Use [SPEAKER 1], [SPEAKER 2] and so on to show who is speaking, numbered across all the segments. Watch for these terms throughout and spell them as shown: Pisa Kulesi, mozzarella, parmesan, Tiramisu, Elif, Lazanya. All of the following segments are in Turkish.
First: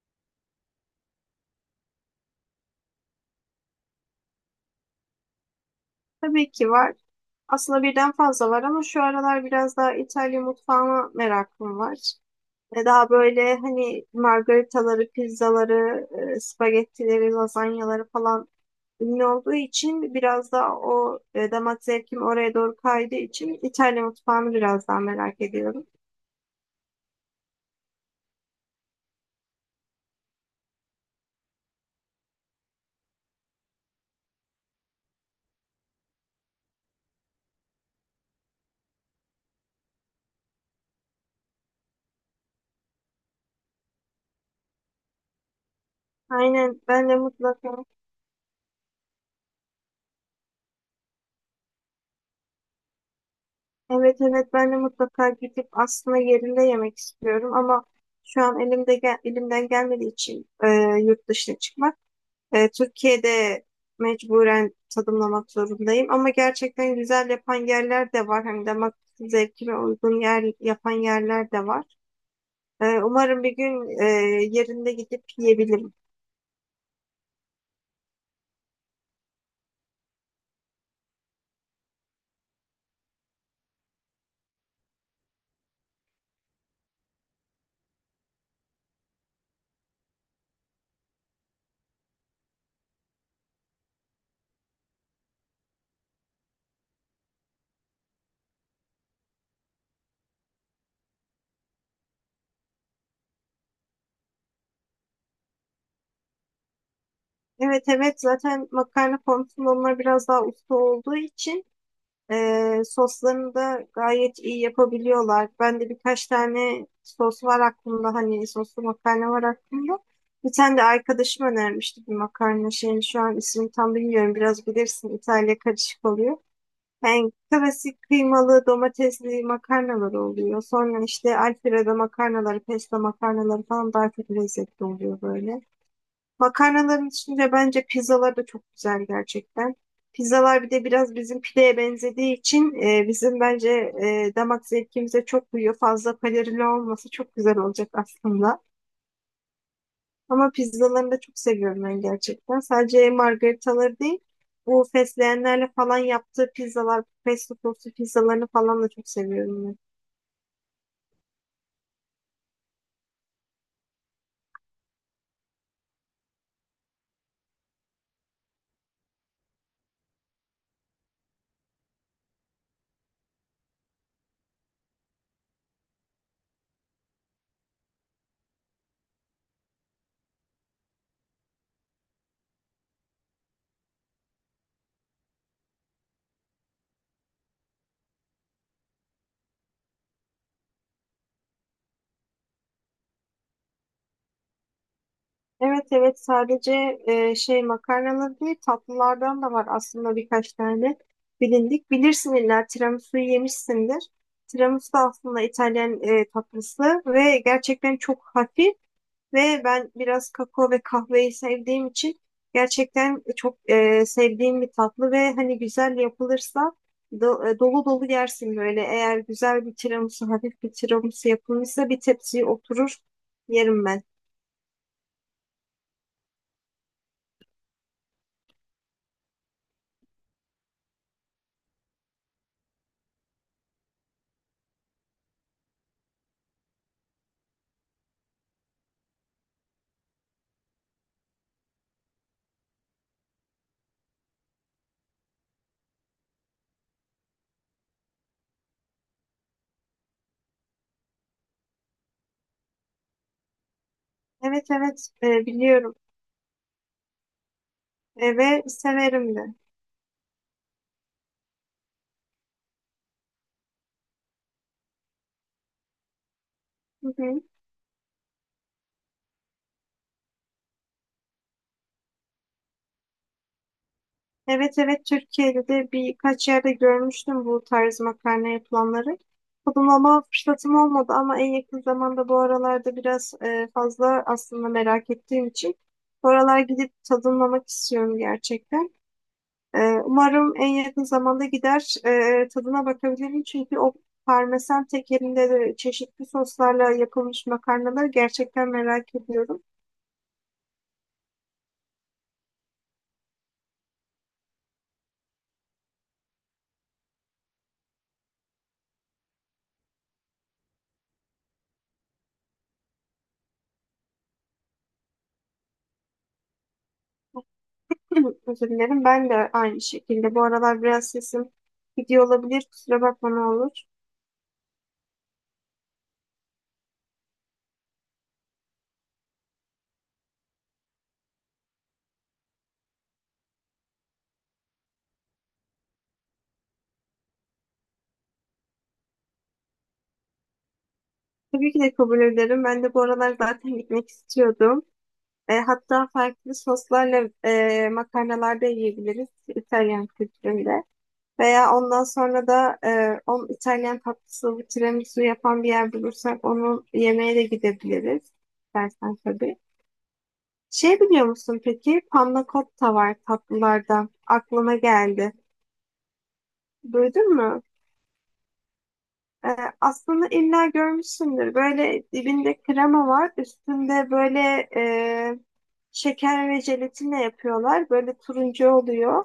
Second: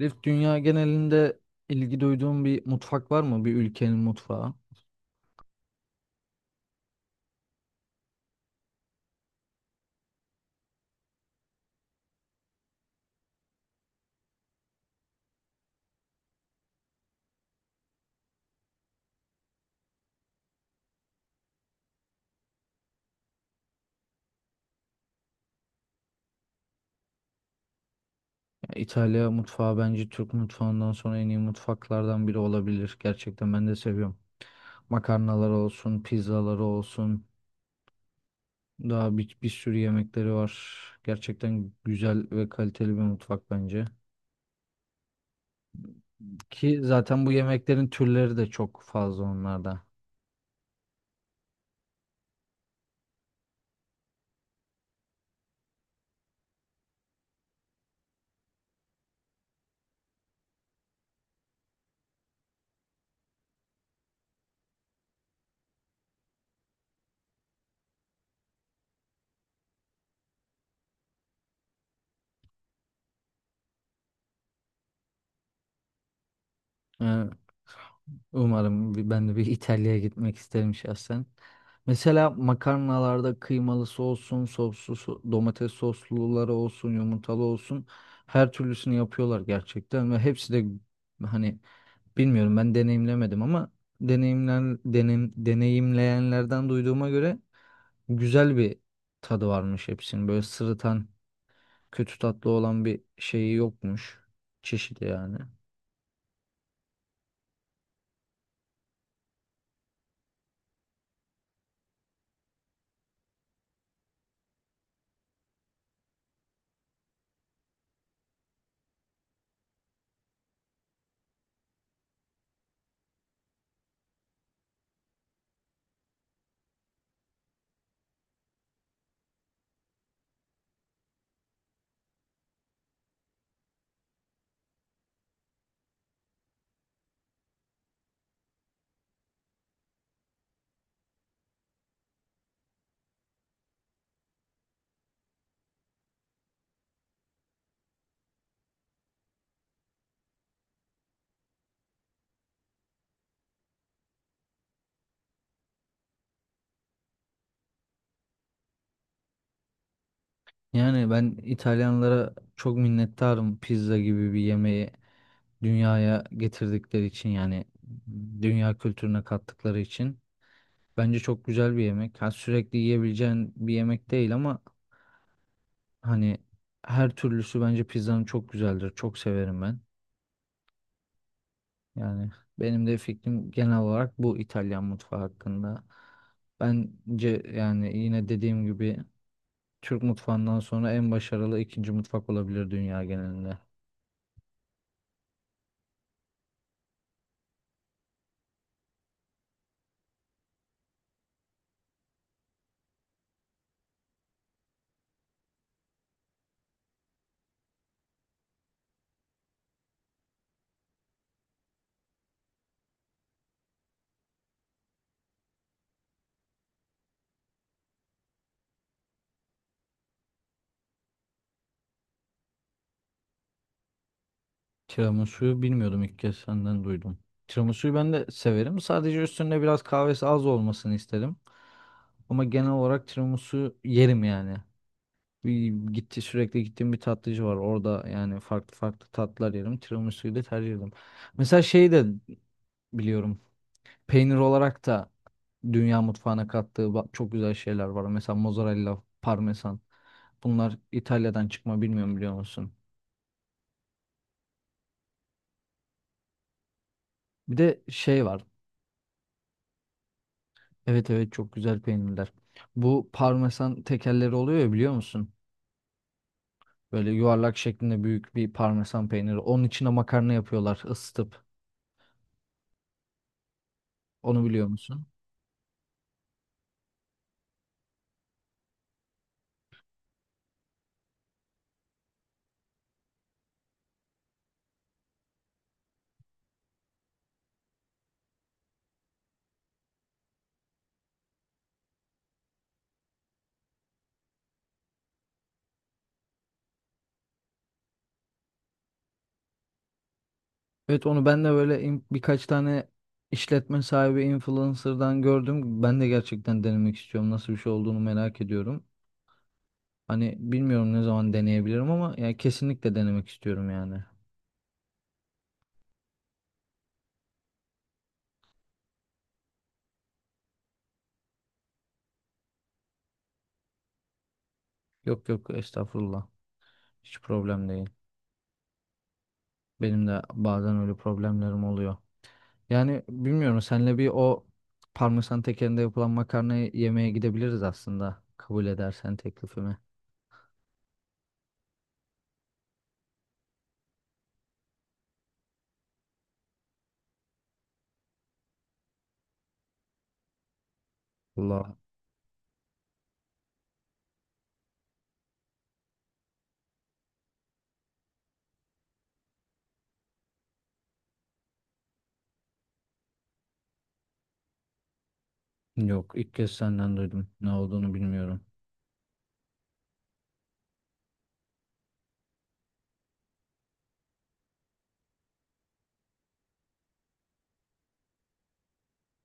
[SPEAKER 1] Elif, dünya genelinde ilgi duyduğun bir mutfak var mı? Bir ülkenin mutfağı.
[SPEAKER 2] Tabii ki var. Aslında birden fazla var ama şu aralar biraz daha İtalya mutfağına merakım var. Ve daha böyle hani margaritaları, pizzaları, spagettileri, lazanyaları falan ünlü olduğu için biraz daha o damak zevkim oraya doğru kaydığı için İtalya mutfağını biraz daha merak ediyorum.
[SPEAKER 1] Ya İtalya mutfağı bence Türk mutfağından sonra en iyi mutfaklardan biri olabilir. Gerçekten ben de seviyorum. Makarnalar olsun, pizzaları olsun. Daha bir sürü yemekleri var. Gerçekten güzel ve kaliteli bir mutfak bence. Ki
[SPEAKER 2] Aynen, ben de
[SPEAKER 1] zaten bu
[SPEAKER 2] mutlaka
[SPEAKER 1] yemeklerin türleri de çok fazla onlarda.
[SPEAKER 2] evet, evet, ben de mutlaka gidip aslında yerinde yemek istiyorum ama şu an elimde elimden gelmediği için yurt dışına çıkmak. Türkiye'de mecburen tadımlamak zorundayım ama gerçekten güzel yapan yerler de var. Hem damak zevkime uygun yer yapan yerler de var. Umarım bir gün yerinde gidip yiyebilirim.
[SPEAKER 1] Yani umarım ben de bir İtalya'ya gitmek isterim şahsen. Mesela makarnalarda kıymalısı olsun, soslu, domates sosluları olsun, yumurtalı olsun. Her türlüsünü yapıyorlar gerçekten ve hepsi de hani bilmiyorum, ben deneyimlemedim ama deneyimleyenlerden duyduğuma göre güzel bir tadı varmış hepsinin. Böyle sırıtan, kötü tatlı olan bir şeyi yokmuş. Çeşidi yani.
[SPEAKER 2] Evet, evet, zaten makarna konusunda onlar biraz daha usta olduğu için soslarını da gayet iyi yapabiliyorlar. Ben de birkaç tane sos var aklımda. Hani soslu makarna var aklımda. Bir tane de arkadaşım önermişti bir makarna şeyini. Şu an ismini tam bilmiyorum. Biraz bilirsin, İtalya karışık oluyor. Yani klasik kıymalı domatesli makarnalar oluyor. Sonra işte alfredo makarnaları, pesto makarnaları falan daha çok lezzetli oluyor böyle. Makarnaların içinde bence pizzalar da çok güzel gerçekten. Pizzalar bir de biraz bizim pideye benzediği için bizim bence damak zevkimize çok uyuyor. Fazla kalorili olması çok güzel olacak aslında. Ama pizzalarını da çok seviyorum ben gerçekten. Sadece margaritaları değil, bu fesleğenlerle falan yaptığı pizzalar, pesto soslu pizzalarını falan da çok seviyorum.
[SPEAKER 1] Yani ben İtalyanlara çok minnettarım pizza gibi bir yemeği dünyaya getirdikleri için, yani dünya kültürüne kattıkları için. Bence çok güzel bir yemek. Ha, sürekli yiyebileceğin bir yemek değil ama hani her türlüsü bence pizzanın çok güzeldir. Çok severim ben. Yani benim de fikrim genel olarak bu İtalyan mutfağı hakkında. Bence yani yine dediğim gibi Türk mutfağından sonra en başarılı ikinci mutfak olabilir dünya genelinde.
[SPEAKER 2] Evet, evet, sadece şey makarnalar değil, tatlılardan da var aslında birkaç tane bilindik. Bilirsin, illa tiramisu'yu yemişsindir. Tiramisu da aslında İtalyan tatlısı ve gerçekten çok hafif. Ve ben biraz kakao ve kahveyi sevdiğim için gerçekten çok sevdiğim bir tatlı ve hani güzel yapılırsa dolu dolu yersin böyle. Eğer güzel bir tiramisu, hafif bir tiramisu yapılmışsa bir tepsiye oturur yerim ben.
[SPEAKER 1] Tiramisu'yu bilmiyordum, ilk kez senden duydum. Tiramisu'yu ben de severim. Sadece üstünde biraz kahvesi az olmasını isterim. Ama genel olarak tiramisu yerim yani. Bir gitti sürekli gittiğim bir tatlıcı var. Orada yani farklı farklı tatlar yerim. Tiramisu'yu da tercih ederim. Mesela şeyi de biliyorum. Peynir olarak da dünya mutfağına kattığı çok güzel şeyler var. Mesela mozzarella, parmesan. Bunlar İtalya'dan çıkma, bilmiyorum biliyor musun?
[SPEAKER 2] Evet, evet, biliyorum.
[SPEAKER 1] Bir de şey var.
[SPEAKER 2] Ve severim de.
[SPEAKER 1] Evet evet, çok güzel peynirler. Bu parmesan tekerleri oluyor ya, biliyor musun?
[SPEAKER 2] Hı
[SPEAKER 1] Böyle
[SPEAKER 2] hı.
[SPEAKER 1] yuvarlak şeklinde büyük bir parmesan peyniri. Onun içine makarna yapıyorlar ısıtıp. Onu biliyor
[SPEAKER 2] Evet,
[SPEAKER 1] musun?
[SPEAKER 2] evet, Türkiye'de de birkaç yerde görmüştüm bu tarz makarna yapılanları. Tadımlama fırsatım olmadı ama en yakın zamanda, bu aralarda biraz fazla aslında merak ettiğim için bu aralar gidip tadımlamak istiyorum gerçekten. E, Umarım en yakın zamanda gider tadına bakabilirim, çünkü o parmesan tekerinde de çeşitli soslarla yapılmış makarnaları gerçekten merak ediyorum.
[SPEAKER 1] Evet, onu ben de böyle birkaç tane işletme sahibi influencer'dan gördüm. Ben de gerçekten denemek istiyorum. Nasıl bir şey olduğunu merak ediyorum. Hani bilmiyorum ne zaman deneyebilirim ama yani kesinlikle denemek istiyorum yani.
[SPEAKER 2] Özür dilerim. Ben de aynı şekilde. Bu aralar biraz sesim gidiyor olabilir. Kusura bakma ne olur.
[SPEAKER 1] Yok yok, estağfurullah. Hiç problem değil. Benim de bazen öyle problemlerim oluyor. Yani bilmiyorum, senle bir o parmesan tekerinde yapılan makarnayı yemeye gidebiliriz aslında. Kabul edersen teklifimi.
[SPEAKER 2] Tabii ki de kabul ederim. Ben de bu aralar zaten gitmek istiyordum. Hatta farklı soslarla makarnalar da yiyebiliriz İtalyan kültüründe. Veya
[SPEAKER 1] Allah,
[SPEAKER 2] ondan sonra da on İtalyan tatlısı, tiramisu yapan bir yer bulursak onu yemeğe de gidebiliriz. İstersen tabii. Şey, biliyor musun peki? Panna cotta var tatlılardan. Aklıma geldi.
[SPEAKER 1] yok ilk kez senden duydum.
[SPEAKER 2] Duydun
[SPEAKER 1] Ne
[SPEAKER 2] mu?
[SPEAKER 1] olduğunu bilmiyorum.
[SPEAKER 2] Ee, Aslında illa görmüşsündür. Böyle dibinde krema var. Üstünde böyle e, şeker ve jelatinle yapıyorlar. Böyle turuncu oluyor.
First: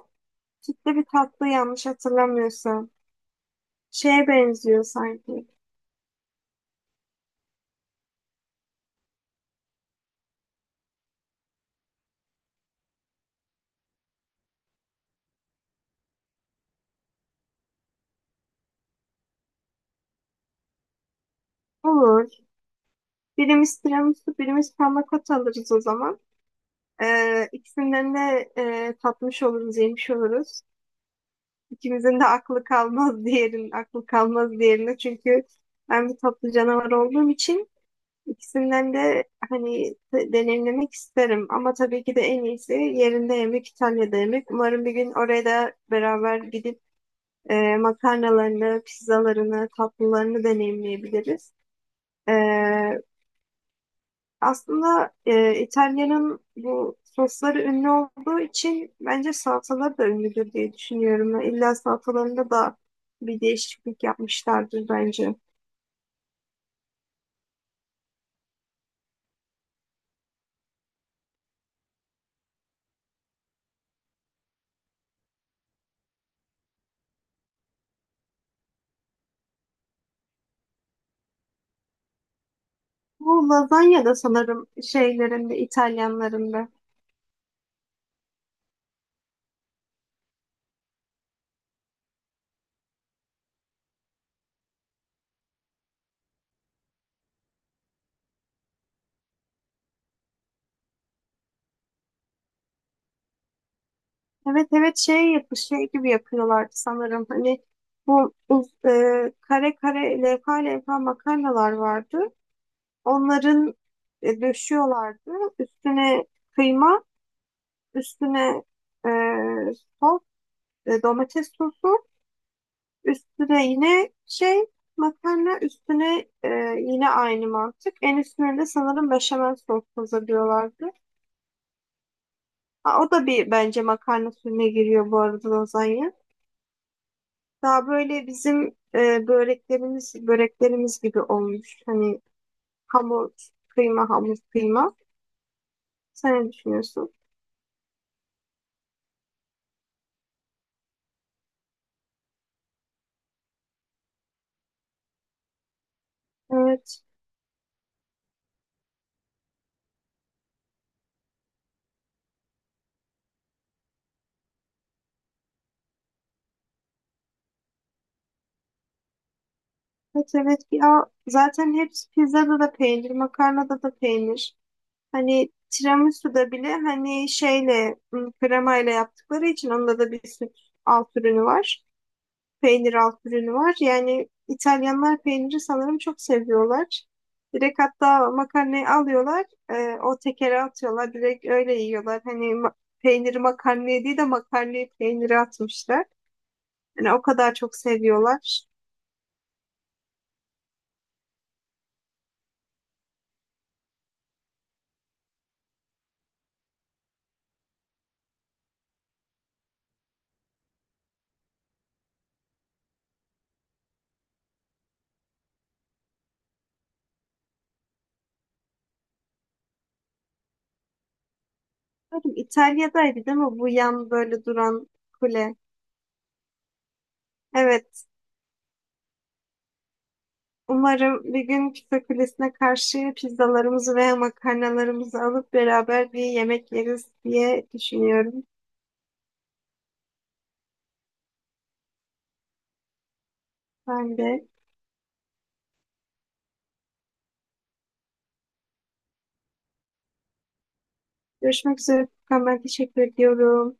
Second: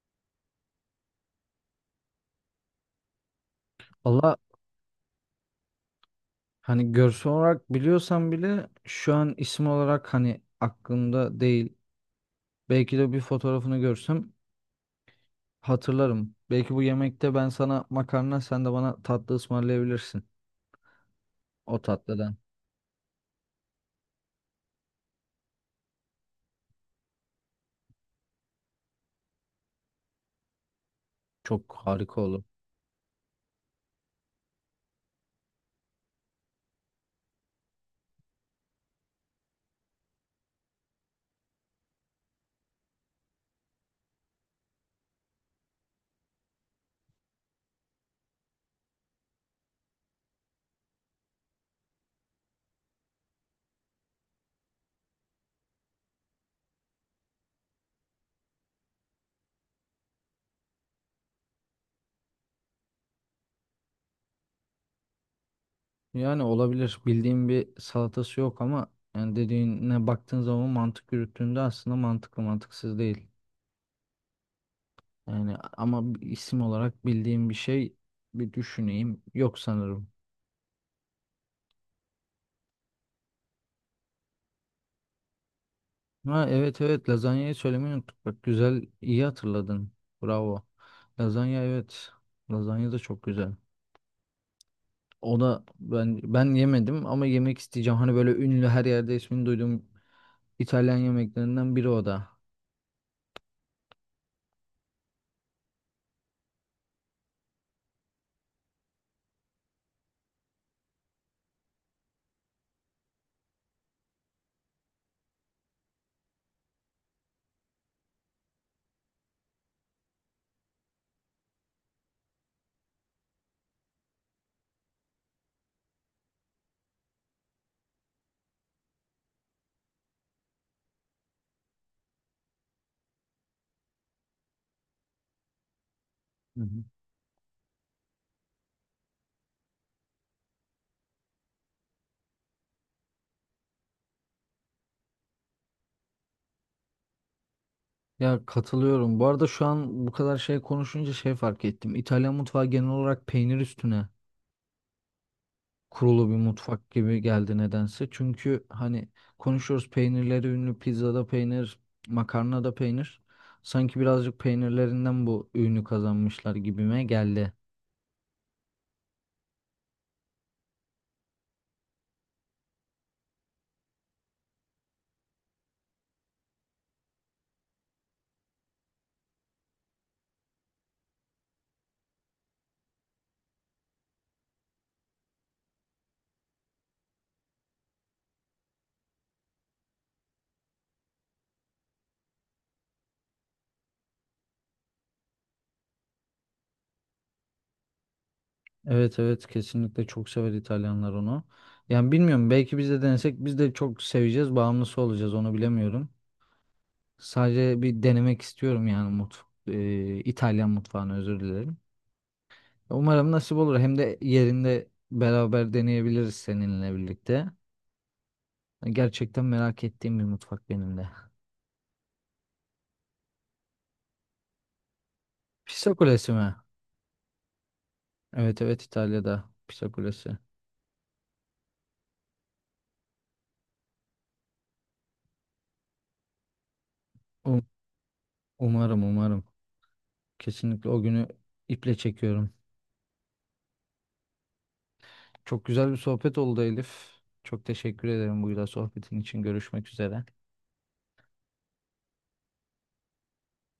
[SPEAKER 2] Sütlü bir tatlı yanlış hatırlamıyorsam. Şeye
[SPEAKER 1] Allah,
[SPEAKER 2] benziyor sanki.
[SPEAKER 1] hani görsel olarak biliyorsam bile şu an isim olarak hani aklımda değil. Belki de bir fotoğrafını görsem hatırlarım. Belki bu yemekte ben sana makarna, sen de bana tatlı ısmarlayabilirsin. O
[SPEAKER 2] Olur.
[SPEAKER 1] tatlıdan.
[SPEAKER 2] Birimiz tiramisu, birimiz panna cotta alırız o zaman. İkisinden de tatmış oluruz, yemiş oluruz.
[SPEAKER 1] Çok
[SPEAKER 2] İkimizin
[SPEAKER 1] harika
[SPEAKER 2] de
[SPEAKER 1] olur.
[SPEAKER 2] aklı kalmaz diğerinin, aklı kalmaz diğerine. Çünkü ben bir tatlı canavar olduğum için İkisinden de hani deneyimlemek isterim ama tabii ki de en iyisi yerinde yemek, İtalya'da yemek. Umarım bir gün oraya da beraber gidip makarnalarını, pizzalarını, tatlılarını deneyimleyebiliriz. E, Aslında İtalya'nın bu sosları ünlü olduğu için bence salatalar da ünlüdür diye düşünüyorum. İlla salatalarında da bir değişiklik yapmışlardır bence.
[SPEAKER 1] Yani olabilir. Bildiğim bir salatası yok ama yani dediğine baktığın zaman mantık yürüttüğünde aslında mantıklı, mantıksız değil. Yani ama bir isim olarak bildiğim bir şey, bir düşüneyim. Yok sanırım.
[SPEAKER 2] Bu lazanya da sanırım şeylerinde,
[SPEAKER 1] Ha
[SPEAKER 2] İtalyanlarında.
[SPEAKER 1] evet evet, lazanyayı söylemeyi unuttuk. Bak güzel, iyi hatırladın. Bravo. Lazanya evet. Lazanya da çok güzel. O da ben yemedim ama yemek isteyeceğim. Hani böyle ünlü, her yerde ismini duyduğum İtalyan yemeklerinden biri o da.
[SPEAKER 2] Evet, evet, şey yapı şey gibi yapıyorlardı sanırım. Hani kare kare, levha levha makarnalar vardı. Onların döşüyorlardı. Üstüne kıyma, üstüne e, sos, domates sosu, üstüne yine şey makarna, üstüne yine aynı mantık. En üstüne de sanırım beşamel sos hazırlıyorlardı. Ha, o da bence makarna suyuna giriyor bu arada lazanya.
[SPEAKER 1] Hı hı.
[SPEAKER 2] Daha böyle bizim böreklerimiz gibi olmuş. Hani hamur, kıyma, hamur, kıyma. Sen ne düşünüyorsun?
[SPEAKER 1] Ya katılıyorum. Bu arada şu an bu kadar şey konuşunca şey fark ettim. İtalyan mutfağı genel olarak peynir üstüne kurulu bir mutfak
[SPEAKER 2] Evet,
[SPEAKER 1] gibi geldi nedense. Çünkü hani konuşuyoruz, peynirleri ünlü, pizzada peynir, makarnada peynir. Sanki birazcık peynirlerinden bu ünü kazanmışlar gibime geldi.
[SPEAKER 2] evet, evet. Ya zaten hepsi pizzada da peynir, makarnada da peynir. Hani tiramisu'da bile hani kremayla yaptıkları için onda da bir süt alt ürünü var, peynir alt ürünü var. Yani İtalyanlar peyniri sanırım çok seviyorlar. Direkt hatta makarnayı alıyorlar, o tekere atıyorlar, direkt öyle yiyorlar. Hani peyniri makarnaya değil de makarnayı peynire atmışlar. Yani o kadar çok seviyorlar.
[SPEAKER 1] Evet evet, kesinlikle çok sever İtalyanlar onu. Yani bilmiyorum, belki biz de denesek biz de çok seveceğiz, bağımlısı olacağız, onu bilemiyorum. Sadece bir denemek istiyorum yani mutfak, İtalyan mutfağını, özür dilerim. Umarım nasip olur. Hem de yerinde beraber deneyebiliriz seninle birlikte. Gerçekten merak ettiğim bir mutfak benim de.
[SPEAKER 2] Umarım İtalya'daydı değil mi bu yan böyle duran kule?
[SPEAKER 1] Pisa Kulesi mi?
[SPEAKER 2] Evet,
[SPEAKER 1] Evet evet, İtalya'da Pisa Kulesi.
[SPEAKER 2] umarım bir gün pizza kulesine karşı pizzalarımızı veya makarnalarımızı alıp beraber bir yemek yeriz
[SPEAKER 1] Um-
[SPEAKER 2] diye düşünüyorum
[SPEAKER 1] Umarım, umarım. Kesinlikle o günü iple çekiyorum.
[SPEAKER 2] ben de.
[SPEAKER 1] Çok güzel bir sohbet oldu Elif. Çok teşekkür ederim bu güzel sohbetin için. Görüşmek üzere.
[SPEAKER 2] Görüşmek üzere Furkan. Ben teşekkür ediyorum.